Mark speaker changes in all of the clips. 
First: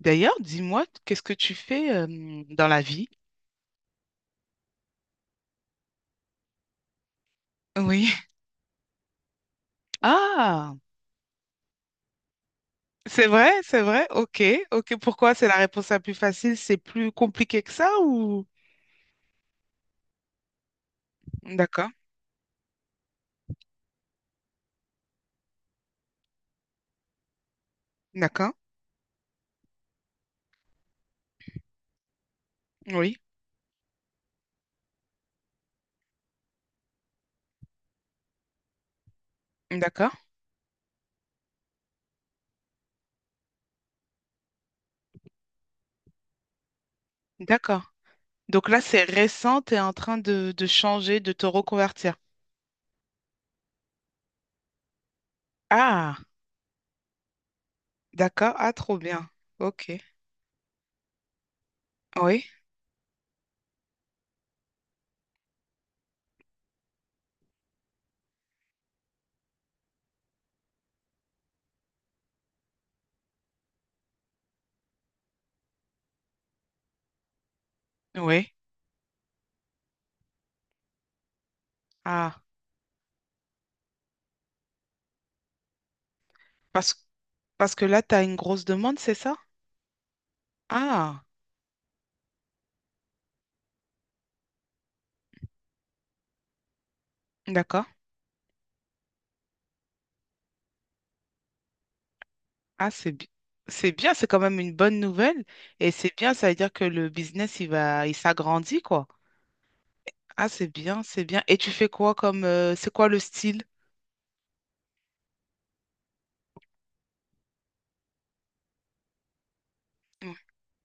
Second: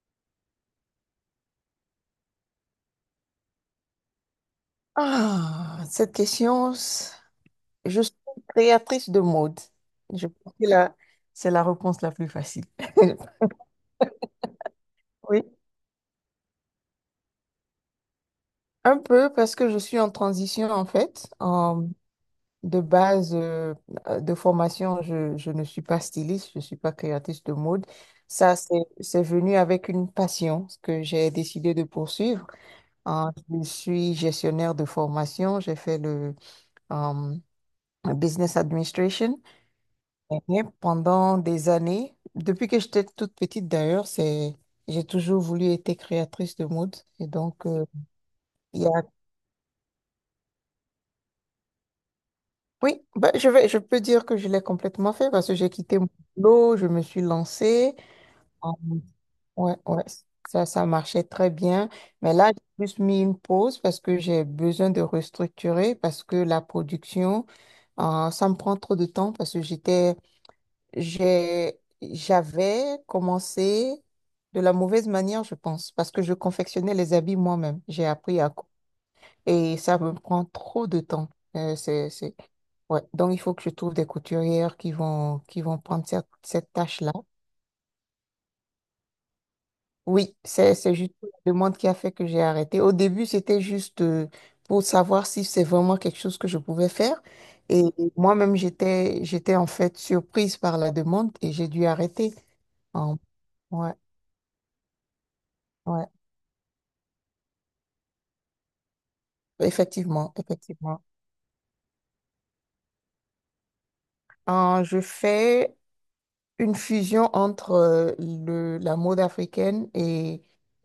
Speaker 1: D'ailleurs, dis-moi, qu'est-ce que tu fais dans la vie?
Speaker 2: Ah, cette question, je
Speaker 1: Oui.
Speaker 2: suis créatrice de mode. Je pense que
Speaker 1: Ah,
Speaker 2: là, c'est la réponse la plus facile.
Speaker 1: c'est vrai, c'est vrai. Ok, ok. Pourquoi
Speaker 2: Oui,
Speaker 1: c'est la réponse la plus facile? C'est plus compliqué que ça ou...
Speaker 2: un peu parce que je suis en transition en fait.
Speaker 1: D'accord,
Speaker 2: De base de formation, je ne suis pas styliste, je ne suis pas créatrice de mode.
Speaker 1: d'accord.
Speaker 2: Ça, c'est, c'est venu avec une passion que j'ai décidé de poursuivre.
Speaker 1: Oui,
Speaker 2: Je suis gestionnaire de formation, j'ai fait le euh, business administration.
Speaker 1: d'accord,
Speaker 2: Et pendant des années, depuis que j'étais toute petite d'ailleurs, c'est j'ai toujours voulu être créatrice de mode. Et donc,
Speaker 1: d'accord. Donc là,
Speaker 2: il y a...
Speaker 1: c'est récent, tu es en train de changer, de te reconvertir.
Speaker 2: oui, ben, je peux dire que je l'ai complètement fait parce que j'ai quitté mon
Speaker 1: Ah,
Speaker 2: boulot, je me suis lancée.
Speaker 1: d'accord.
Speaker 2: Euh,
Speaker 1: Ah, trop bien.
Speaker 2: ouais,
Speaker 1: Ok.
Speaker 2: ouais, ça marchait très bien. Mais
Speaker 1: Oui,
Speaker 2: là, j'ai plus mis une pause parce que j'ai besoin de restructurer parce que la production, ça me prend trop de temps parce que j'avais commencé de la mauvaise manière, je pense, parce que je confectionnais les habits moi-même. J'ai appris à...
Speaker 1: oui.
Speaker 2: Et ça me prend trop de temps. Euh, c'est, c'est...
Speaker 1: Ah,
Speaker 2: Ouais. Donc, il faut que je trouve des couturières qui qui vont prendre cette
Speaker 1: parce,
Speaker 2: tâche-là.
Speaker 1: parce que là, tu as une grosse demande, c'est ça?
Speaker 2: Oui, c'est juste
Speaker 1: Ah,
Speaker 2: la demande qui a fait que j'ai arrêté. Au début, c'était juste pour savoir si c'est vraiment quelque chose que je pouvais faire. Et
Speaker 1: d'accord.
Speaker 2: moi-même, j'étais en fait surprise par la demande et j'ai dû arrêter.
Speaker 1: Ah,
Speaker 2: En- ouais.
Speaker 1: c'est bien, c'est quand même une bonne nouvelle. Et
Speaker 2: Ouais.
Speaker 1: c'est bien, ça veut dire que le business, il va, il s'agrandit, quoi.
Speaker 2: Effectivement,
Speaker 1: Ah, c'est bien,
Speaker 2: effectivement.
Speaker 1: c'est bien. Et tu fais quoi comme, c'est quoi le style?
Speaker 2: Je fais une fusion entre la mode africaine
Speaker 1: Mm.
Speaker 2: et,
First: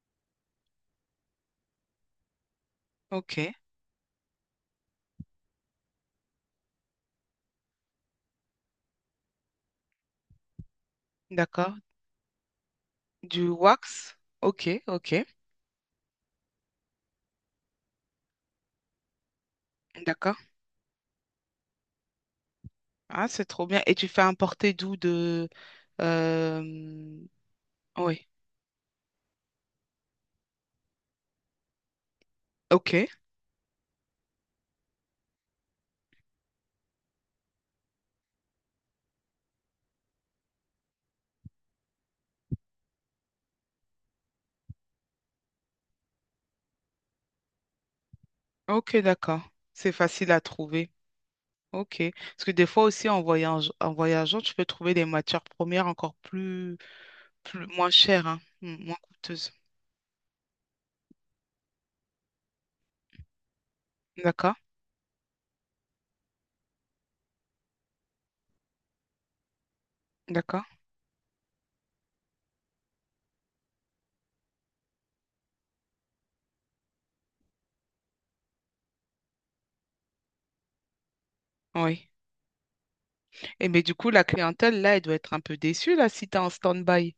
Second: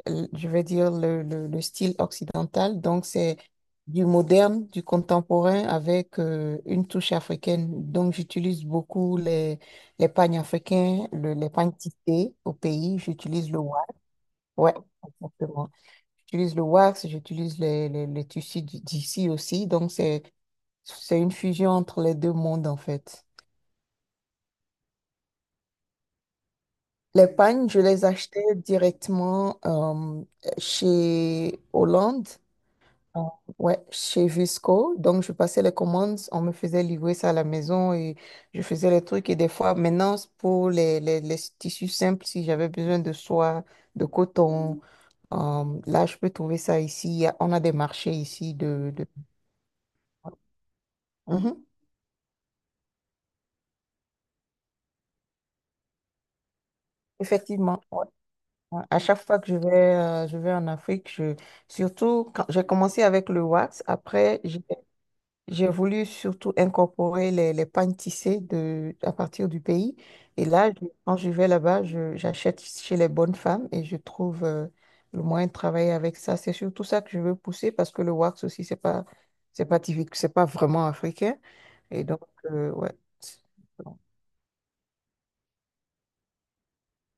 Speaker 2: je vais dire, le style occidental. Donc, c'est
Speaker 1: Ok,
Speaker 2: du moderne, du contemporain avec une touche africaine. Donc, j'utilise beaucoup les pagnes africains, les pagnes
Speaker 1: d'accord.
Speaker 2: tissés au pays. J'utilise
Speaker 1: Du
Speaker 2: le wax.
Speaker 1: wax?
Speaker 2: Ouais,
Speaker 1: Ok, ok,
Speaker 2: exactement. J'utilise le wax, j'utilise les tissus d'ici aussi.
Speaker 1: d'accord.
Speaker 2: C'est une fusion entre les deux mondes, en fait.
Speaker 1: Ah, c'est trop bien. Et tu fais importer d'où de... euh,
Speaker 2: Les pagnes, je les
Speaker 1: Oui,
Speaker 2: achetais directement chez Hollande,
Speaker 1: ok,
Speaker 2: euh, ouais, chez Visco. Donc, je passais les commandes, on me faisait livrer ça à la maison et je faisais les trucs. Et des fois, maintenant, c'est pour les tissus simples, si j'avais besoin de soie, de coton, là, je peux trouver ça ici. On a des marchés ici
Speaker 1: ok, d'accord. C'est facile à trouver.
Speaker 2: Mhm.
Speaker 1: Ok. Parce que des fois aussi, en voyage... en voyageant, tu peux trouver des matières premières encore plus... plus,
Speaker 2: Effectivement,
Speaker 1: moins
Speaker 2: ouais,
Speaker 1: chère, hein,
Speaker 2: ouais.
Speaker 1: moins
Speaker 2: À chaque fois que
Speaker 1: coûteuse.
Speaker 2: je vais en Afrique, je... surtout quand j'ai commencé avec le wax, après
Speaker 1: D'accord,
Speaker 2: j'ai voulu surtout incorporer les pagnes tissées à partir du pays. Et
Speaker 1: d'accord,
Speaker 2: là, quand je vais là-bas, j'achète chez les bonnes femmes et je trouve le moyen de travailler avec ça. C'est surtout ça que je veux pousser parce que le wax aussi, c'est pas typique, c'est pas vraiment africain. Et
Speaker 1: oui.
Speaker 2: donc, ouais.
Speaker 1: Et mais du coup, la clientèle, là, elle doit être un peu déçue, là, si t'es en stand-by,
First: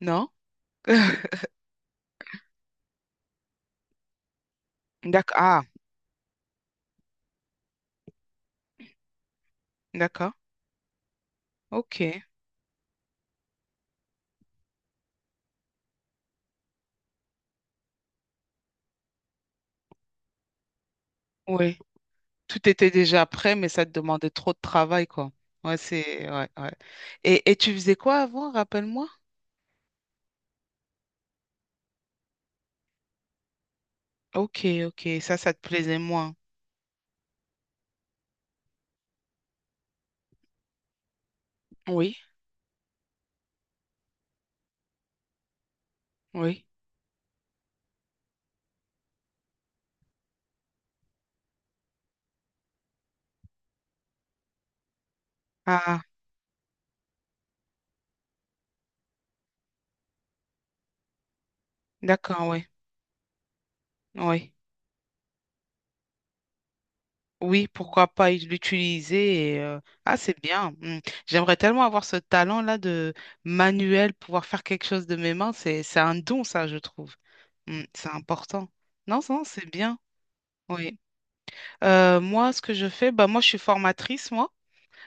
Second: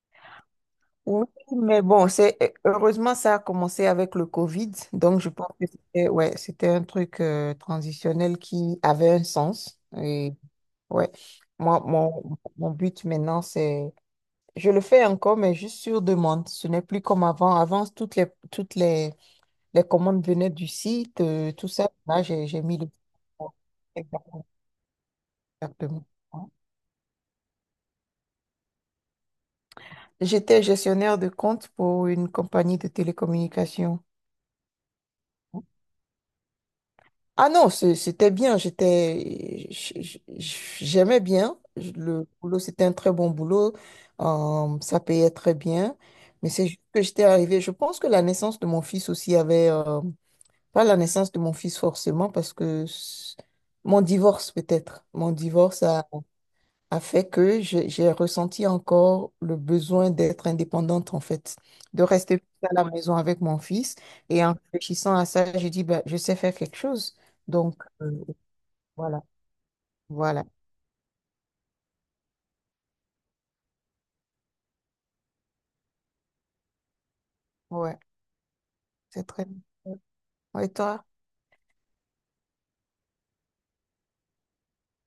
Speaker 1: non?
Speaker 2: Oui, mais bon, c'est heureusement ça a commencé avec le Covid, donc je
Speaker 1: D'accord,
Speaker 2: pense
Speaker 1: ah,
Speaker 2: que c'était ouais, c'était un truc transitionnel qui avait un sens.
Speaker 1: d'accord,
Speaker 2: Ouais. Moi,
Speaker 1: ok,
Speaker 2: mon but maintenant, c'est... Je le fais encore, mais juste sur demande. Ce n'est plus comme avant. Avant, les commandes venaient du site, tout
Speaker 1: oui.
Speaker 2: ça. Là, j'ai
Speaker 1: Tout
Speaker 2: mis le...
Speaker 1: était déjà prêt, mais ça te demandait trop de travail, quoi. Ouais,
Speaker 2: Exactement.
Speaker 1: c'est, ouais, ouais. Et tu faisais quoi avant, rappelle-moi?
Speaker 2: J'étais gestionnaire de compte pour une compagnie de télécommunications.
Speaker 1: Ok, ok, ça te plaisait moins.
Speaker 2: Ah non, c'était bien. J'aimais bien.
Speaker 1: Oui,
Speaker 2: Le boulot, c'était un très bon boulot. Ça payait très bien. Mais
Speaker 1: oui.
Speaker 2: c'est juste que j'étais arrivée. Je pense que la naissance de mon fils aussi avait, pas la naissance de mon fils forcément, parce que mon divorce peut-être,
Speaker 1: Ah,
Speaker 2: a fait que j'ai ressenti encore le besoin d'être indépendante en fait, de rester
Speaker 1: d'accord, oui,
Speaker 2: à la maison avec mon fils. Et
Speaker 1: oui.
Speaker 2: en réfléchissant à ça, j'ai dit, bah, je sais faire quelque chose.
Speaker 1: Oui,
Speaker 2: Donc,
Speaker 1: pourquoi pas
Speaker 2: voilà,
Speaker 1: l'utiliser Ah, c'est
Speaker 2: voilà.
Speaker 1: bien. Mm. J'aimerais tellement avoir ce talent-là de manuel, pouvoir faire quelque chose de mes mains. C'est un don, ça, je trouve. Mm,
Speaker 2: Ouais,
Speaker 1: c'est important. Non,
Speaker 2: c'est
Speaker 1: non,
Speaker 2: très bien.
Speaker 1: c'est bien.
Speaker 2: Ouais, Et
Speaker 1: Oui.
Speaker 2: toi?
Speaker 1: Moi, ce que je fais, bah, moi, je suis formatrice, moi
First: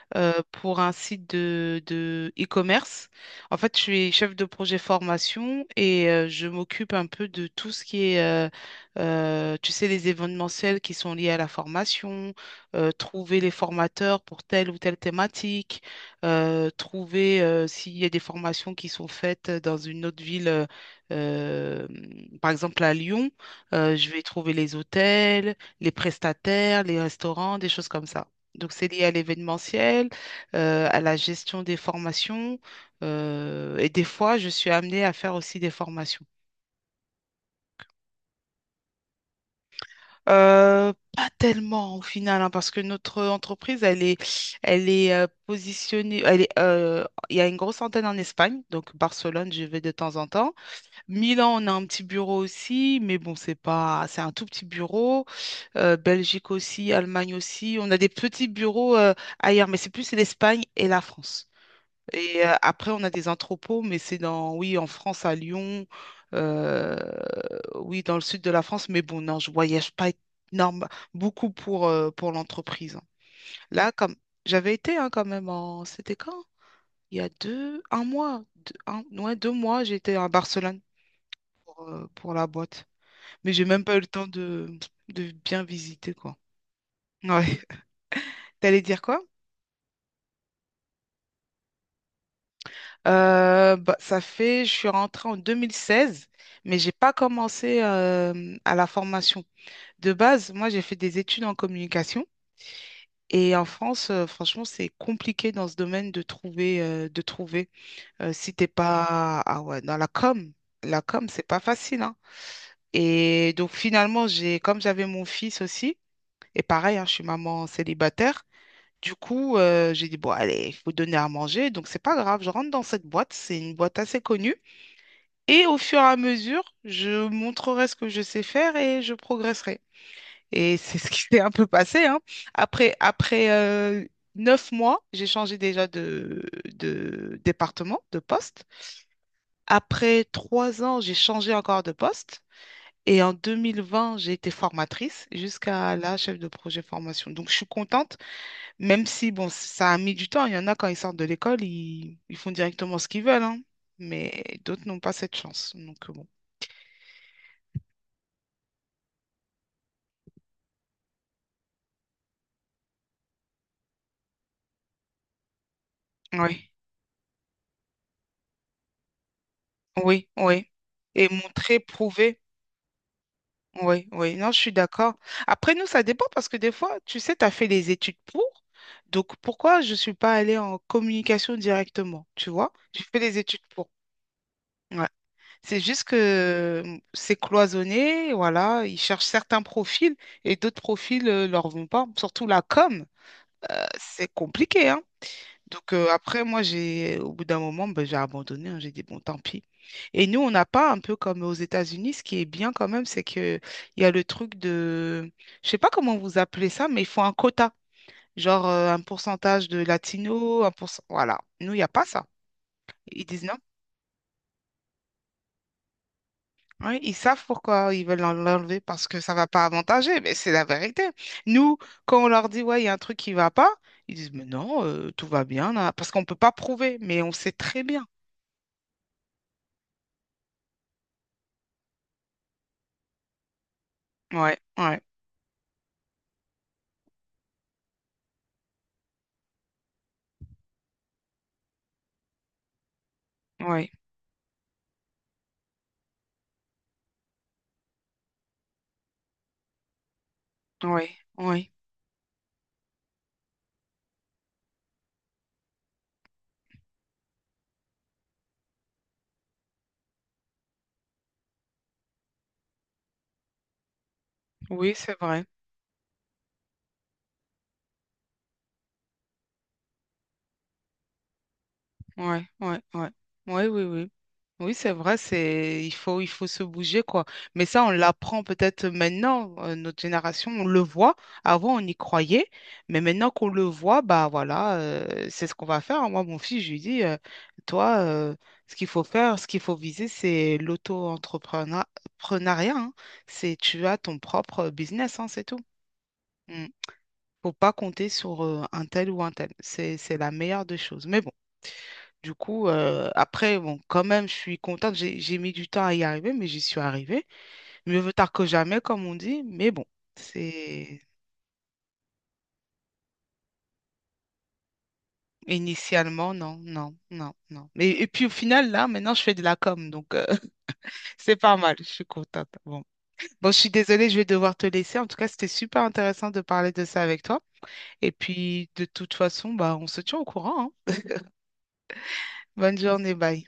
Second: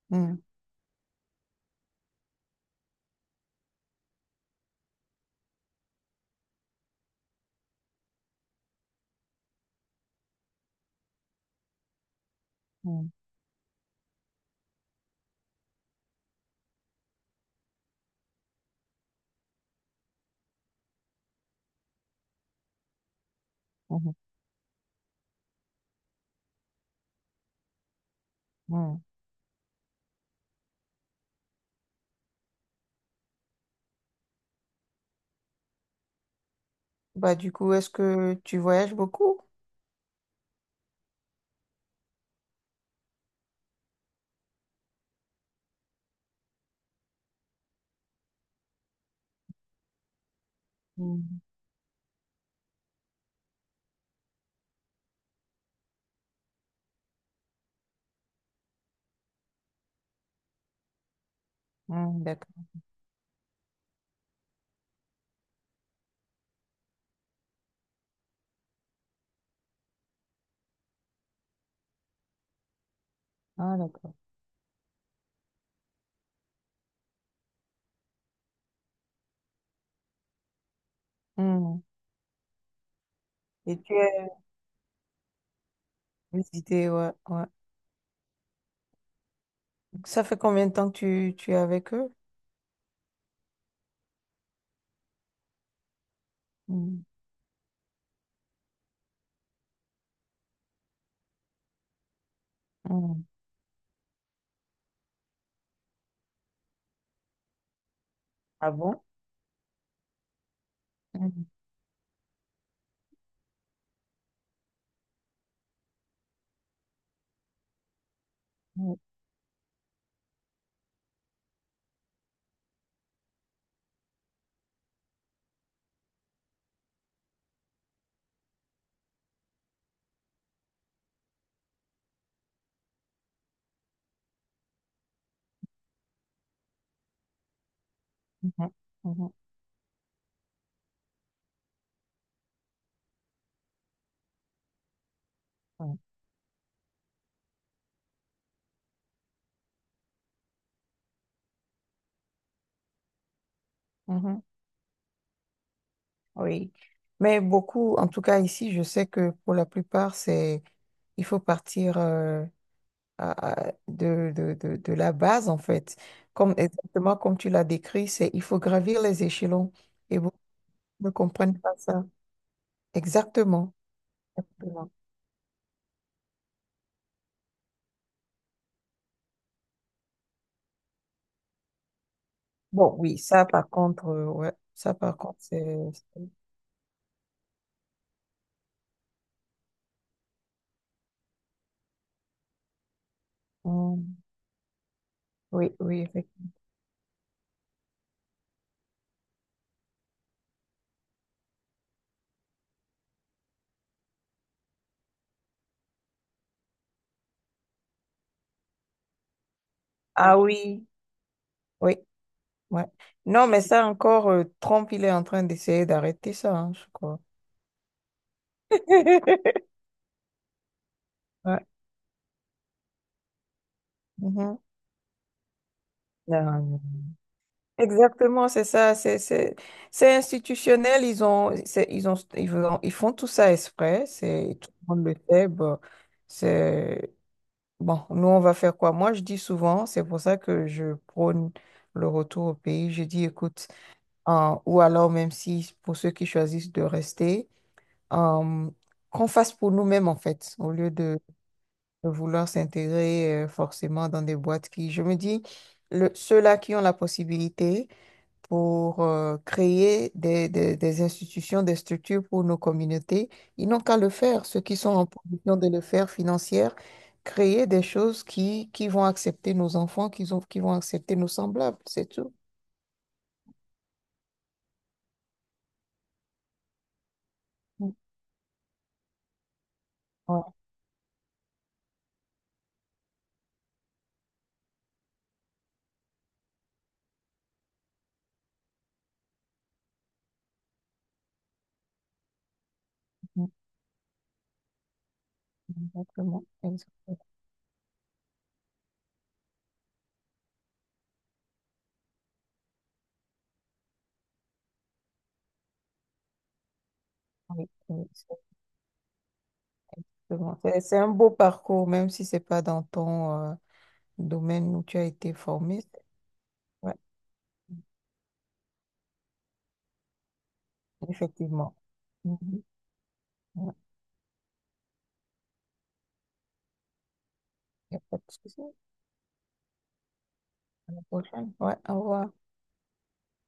Speaker 2: Hmm,
Speaker 1: pour un site de e-commerce. En fait, je suis chef de projet formation et je m'occupe un peu de tout ce qui est, tu sais, les événementiels qui sont liés à la formation,
Speaker 2: hmm,
Speaker 1: trouver les formateurs pour telle ou telle thématique, trouver s'il y a des formations qui sont faites dans une autre ville. Euh, Par exemple, à Lyon, je
Speaker 2: hmm,
Speaker 1: vais trouver les hôtels, les prestataires, les restaurants, des choses comme ça. Donc, c'est
Speaker 2: hmm.
Speaker 1: lié à l'événementiel, à la gestion des formations. Et des fois, je suis amenée à faire aussi des formations.
Speaker 2: Bah, du coup, est-ce que tu voyages beaucoup?
Speaker 1: Pas tellement au final, hein, parce que notre entreprise, elle est positionnée. Elle est, il y a une grosse antenne en Espagne, donc Barcelone, je vais de temps en temps.
Speaker 2: Hmm,
Speaker 1: Milan, on a un petit bureau aussi, mais bon, c'est pas, c'est un tout petit bureau. Belgique aussi, Allemagne aussi. On a des petits bureaux ailleurs, mais c'est plus l'Espagne et la France.
Speaker 2: hmm,
Speaker 1: Et
Speaker 2: d'accord.
Speaker 1: après, on a des entrepôts, mais c'est dans, oui, en France, à Lyon, euh, oui, dans le sud de la France. Mais bon, non, je voyage pas énorme, beaucoup pour l'entreprise. Hein.
Speaker 2: Ah,
Speaker 1: Là,
Speaker 2: d'accord.
Speaker 1: comme j'avais été hein, quand même en, c'était quand? Il y a deux, un mois, deux, un- ouais, deux mois, j'étais à Barcelone
Speaker 2: Hmm.
Speaker 1: pour la boîte. Mais j'ai
Speaker 2: Et
Speaker 1: même pas
Speaker 2: tu
Speaker 1: eu le temps
Speaker 2: as
Speaker 1: de bien visiter, quoi.
Speaker 2: visité, ouais, ouais.
Speaker 1: Ouais. T'allais dire quoi?
Speaker 2: Ça fait combien de temps que tu es avec eux?
Speaker 1: Bah, ça fait, je suis rentrée en 2016, mais j'ai
Speaker 2: Hmm,
Speaker 1: pas commencé à la formation. De base, moi, j'ai fait des études en communication.
Speaker 2: hmm.
Speaker 1: Et en France, franchement, c'est compliqué dans ce domaine de trouver, de trouver. Si t'es
Speaker 2: Ah bon?
Speaker 1: pas, ah ouais, dans la com,
Speaker 2: Hmm,
Speaker 1: c'est pas facile, hein. Et donc finalement, j'ai, comme j'avais mon fils aussi, et pareil, hein, je suis maman célibataire.
Speaker 2: hmm,
Speaker 1: Du coup, j'ai dit bon, allez, il faut donner à manger, donc c'est pas grave. Je rentre dans cette boîte, c'est une boîte assez connue. Et au fur et à mesure, je montrerai ce que je sais faire et je progresserai. Et c'est ce qui s'est un peu passé, hein. Après, 9 mois, j'ai changé déjà de département, de poste.
Speaker 2: hmm,
Speaker 1: Après 3 ans, j'ai changé encore de poste. Et en 2020, j'ai été formatrice jusqu'à
Speaker 2: hmm,
Speaker 1: là, chef de projet formation. Donc, je suis contente, même si, bon, ça a mis du temps. Il y en a quand ils sortent de l'école, ils font directement ce qu'ils veulent, hein.
Speaker 2: hmm, hmm.
Speaker 1: Mais d'autres n'ont pas cette chance. Donc, bon.
Speaker 2: Oui. Mais beaucoup, en tout cas ici, je sais que pour la plupart, il faut partir. De la base, en fait. Comme,
Speaker 1: Oui.
Speaker 2: exactement comme tu l'as décrit, c'est il faut gravir les échelons et
Speaker 1: Oui,
Speaker 2: beaucoup
Speaker 1: oui.
Speaker 2: ne
Speaker 1: Et
Speaker 2: comprennent pas
Speaker 1: montrer,
Speaker 2: ça.
Speaker 1: prouver.
Speaker 2: Exactement.
Speaker 1: Oui, oui. Non, je suis
Speaker 2: Exactement.
Speaker 1: d'accord. Après, nous, ça dépend parce que des fois, tu sais, tu as fait les études pour. Donc, pourquoi je ne suis pas allée en communication directement? Tu vois?
Speaker 2: Bon,
Speaker 1: J'ai
Speaker 2: oui,
Speaker 1: fait les
Speaker 2: ça
Speaker 1: études
Speaker 2: par
Speaker 1: pour.
Speaker 2: contre, ouais, ça
Speaker 1: Ouais.
Speaker 2: par contre,
Speaker 1: C'est juste que c'est cloisonné, voilà. Ils cherchent certains profils et d'autres profils ne leur vont pas. Surtout la com,
Speaker 2: hum,
Speaker 1: c'est compliqué, hein.
Speaker 2: oui,
Speaker 1: Donc
Speaker 2: oui,
Speaker 1: après,
Speaker 2: effectivement.
Speaker 1: moi, j'ai, au bout d'un moment, ben, j'ai abandonné. Hein. J'ai dit, bon, tant pis. Et nous, on n'a pas un peu comme aux États-Unis. Ce qui est bien quand même, c'est que il y a le truc de, je sais pas comment vous appelez ça, mais il faut un quota. Genre un pourcentage de
Speaker 2: Ah
Speaker 1: latinos, un
Speaker 2: oui,
Speaker 1: pourcent... Voilà. Nous, il n'y a
Speaker 2: oui,
Speaker 1: pas ça.
Speaker 2: ouais.
Speaker 1: Ils disent
Speaker 2: Non,
Speaker 1: non.
Speaker 2: mais ça encore, Trump, il est en train d'essayer d'arrêter ça, hein, je
Speaker 1: Oui, ils
Speaker 2: crois.
Speaker 1: savent pourquoi ils veulent l'enlever parce que ça va pas avantager, mais c'est la vérité.
Speaker 2: Ouais.
Speaker 1: Nous, quand on leur dit, ouais, il y a un truc qui va pas, ils disent, mais
Speaker 2: Mhm.
Speaker 1: non, tout va bien, là, parce qu'on peut
Speaker 2: Non,
Speaker 1: pas
Speaker 2: non.
Speaker 1: prouver, mais on sait très bien.
Speaker 2: Exactement, c'est institutionnel, ils ont c'est- ils ont ils font tout ça exprès, c'est
Speaker 1: Ouais,
Speaker 2: tout le
Speaker 1: ouais.
Speaker 2: monde le sait, bon, c'est bon, nous on va faire quoi? Moi je dis souvent, c'est pour ça que je prône le retour au pays, je dis écoute,
Speaker 1: Oui,
Speaker 2: ou alors même si pour ceux qui choisissent de rester, euh, qu'on fasse pour nous-mêmes en fait, au lieu
Speaker 1: oui, oui,
Speaker 2: de vouloir s'intégrer forcément dans des boîtes qui, je me dis, ceux-là qui ont la possibilité pour créer des institutions, des structures pour nos communautés. Ils n'ont qu'à le faire, ceux qui sont
Speaker 1: oui,
Speaker 2: en
Speaker 1: c'est vrai.
Speaker 2: position de le faire financière, créer des choses qui vont accepter nos enfants, qui vont accepter nos semblables, c'est tout.
Speaker 1: Oui, oui, oui. Oui, oui, oui. Oui, c'est vrai, c'est il faut se bouger quoi. Mais ça
Speaker 2: Mm.
Speaker 1: on l'apprend peut-être maintenant notre
Speaker 2: Ouais,
Speaker 1: génération, on le voit. Avant on y croyait, mais maintenant qu'on le voit, bah voilà, c'est ce qu'on va faire. Moi mon fils je lui dis toi ce qu'il faut faire, ce qu'il faut viser c'est l'auto-entrepreneuriat, hein.
Speaker 2: mm,
Speaker 1: C'est tu as ton propre business hein, c'est tout.
Speaker 2: exactement.
Speaker 1: Mm.
Speaker 2: Exactement.
Speaker 1: Faut pas compter sur un tel ou un tel. C'est la meilleure des choses. Mais bon, du coup, après, bon, quand même, je suis contente. J'ai mis du temps à y arriver, mais j'y suis arrivée.
Speaker 2: Oui,
Speaker 1: Mieux
Speaker 2: oui,
Speaker 1: vaut tard que jamais, comme on dit. Mais bon,
Speaker 2: exactement. C'est
Speaker 1: c'est
Speaker 2: un beau parcours, même si c'est pas dans ton domaine où tu as été formé. C'est-
Speaker 1: initialement, non,
Speaker 2: Ouais,
Speaker 1: non, non, non. Mais, et puis au final, là, maintenant, je fais de la com, donc c'est pas mal.
Speaker 2: effectivement.
Speaker 1: Je suis contente.
Speaker 2: Mhm.
Speaker 1: Bon. Bon, je suis
Speaker 2: Ouais,
Speaker 1: désolée, je vais devoir te laisser. En tout cas, c'était super intéressant de parler de ça avec toi.
Speaker 2: y a
Speaker 1: Et
Speaker 2: pas de souci.
Speaker 1: puis, de toute façon, bah, on se tient au courant, hein.
Speaker 2: À la prochaine. Ouais, au revoir.
Speaker 1: Bonne journée, bye.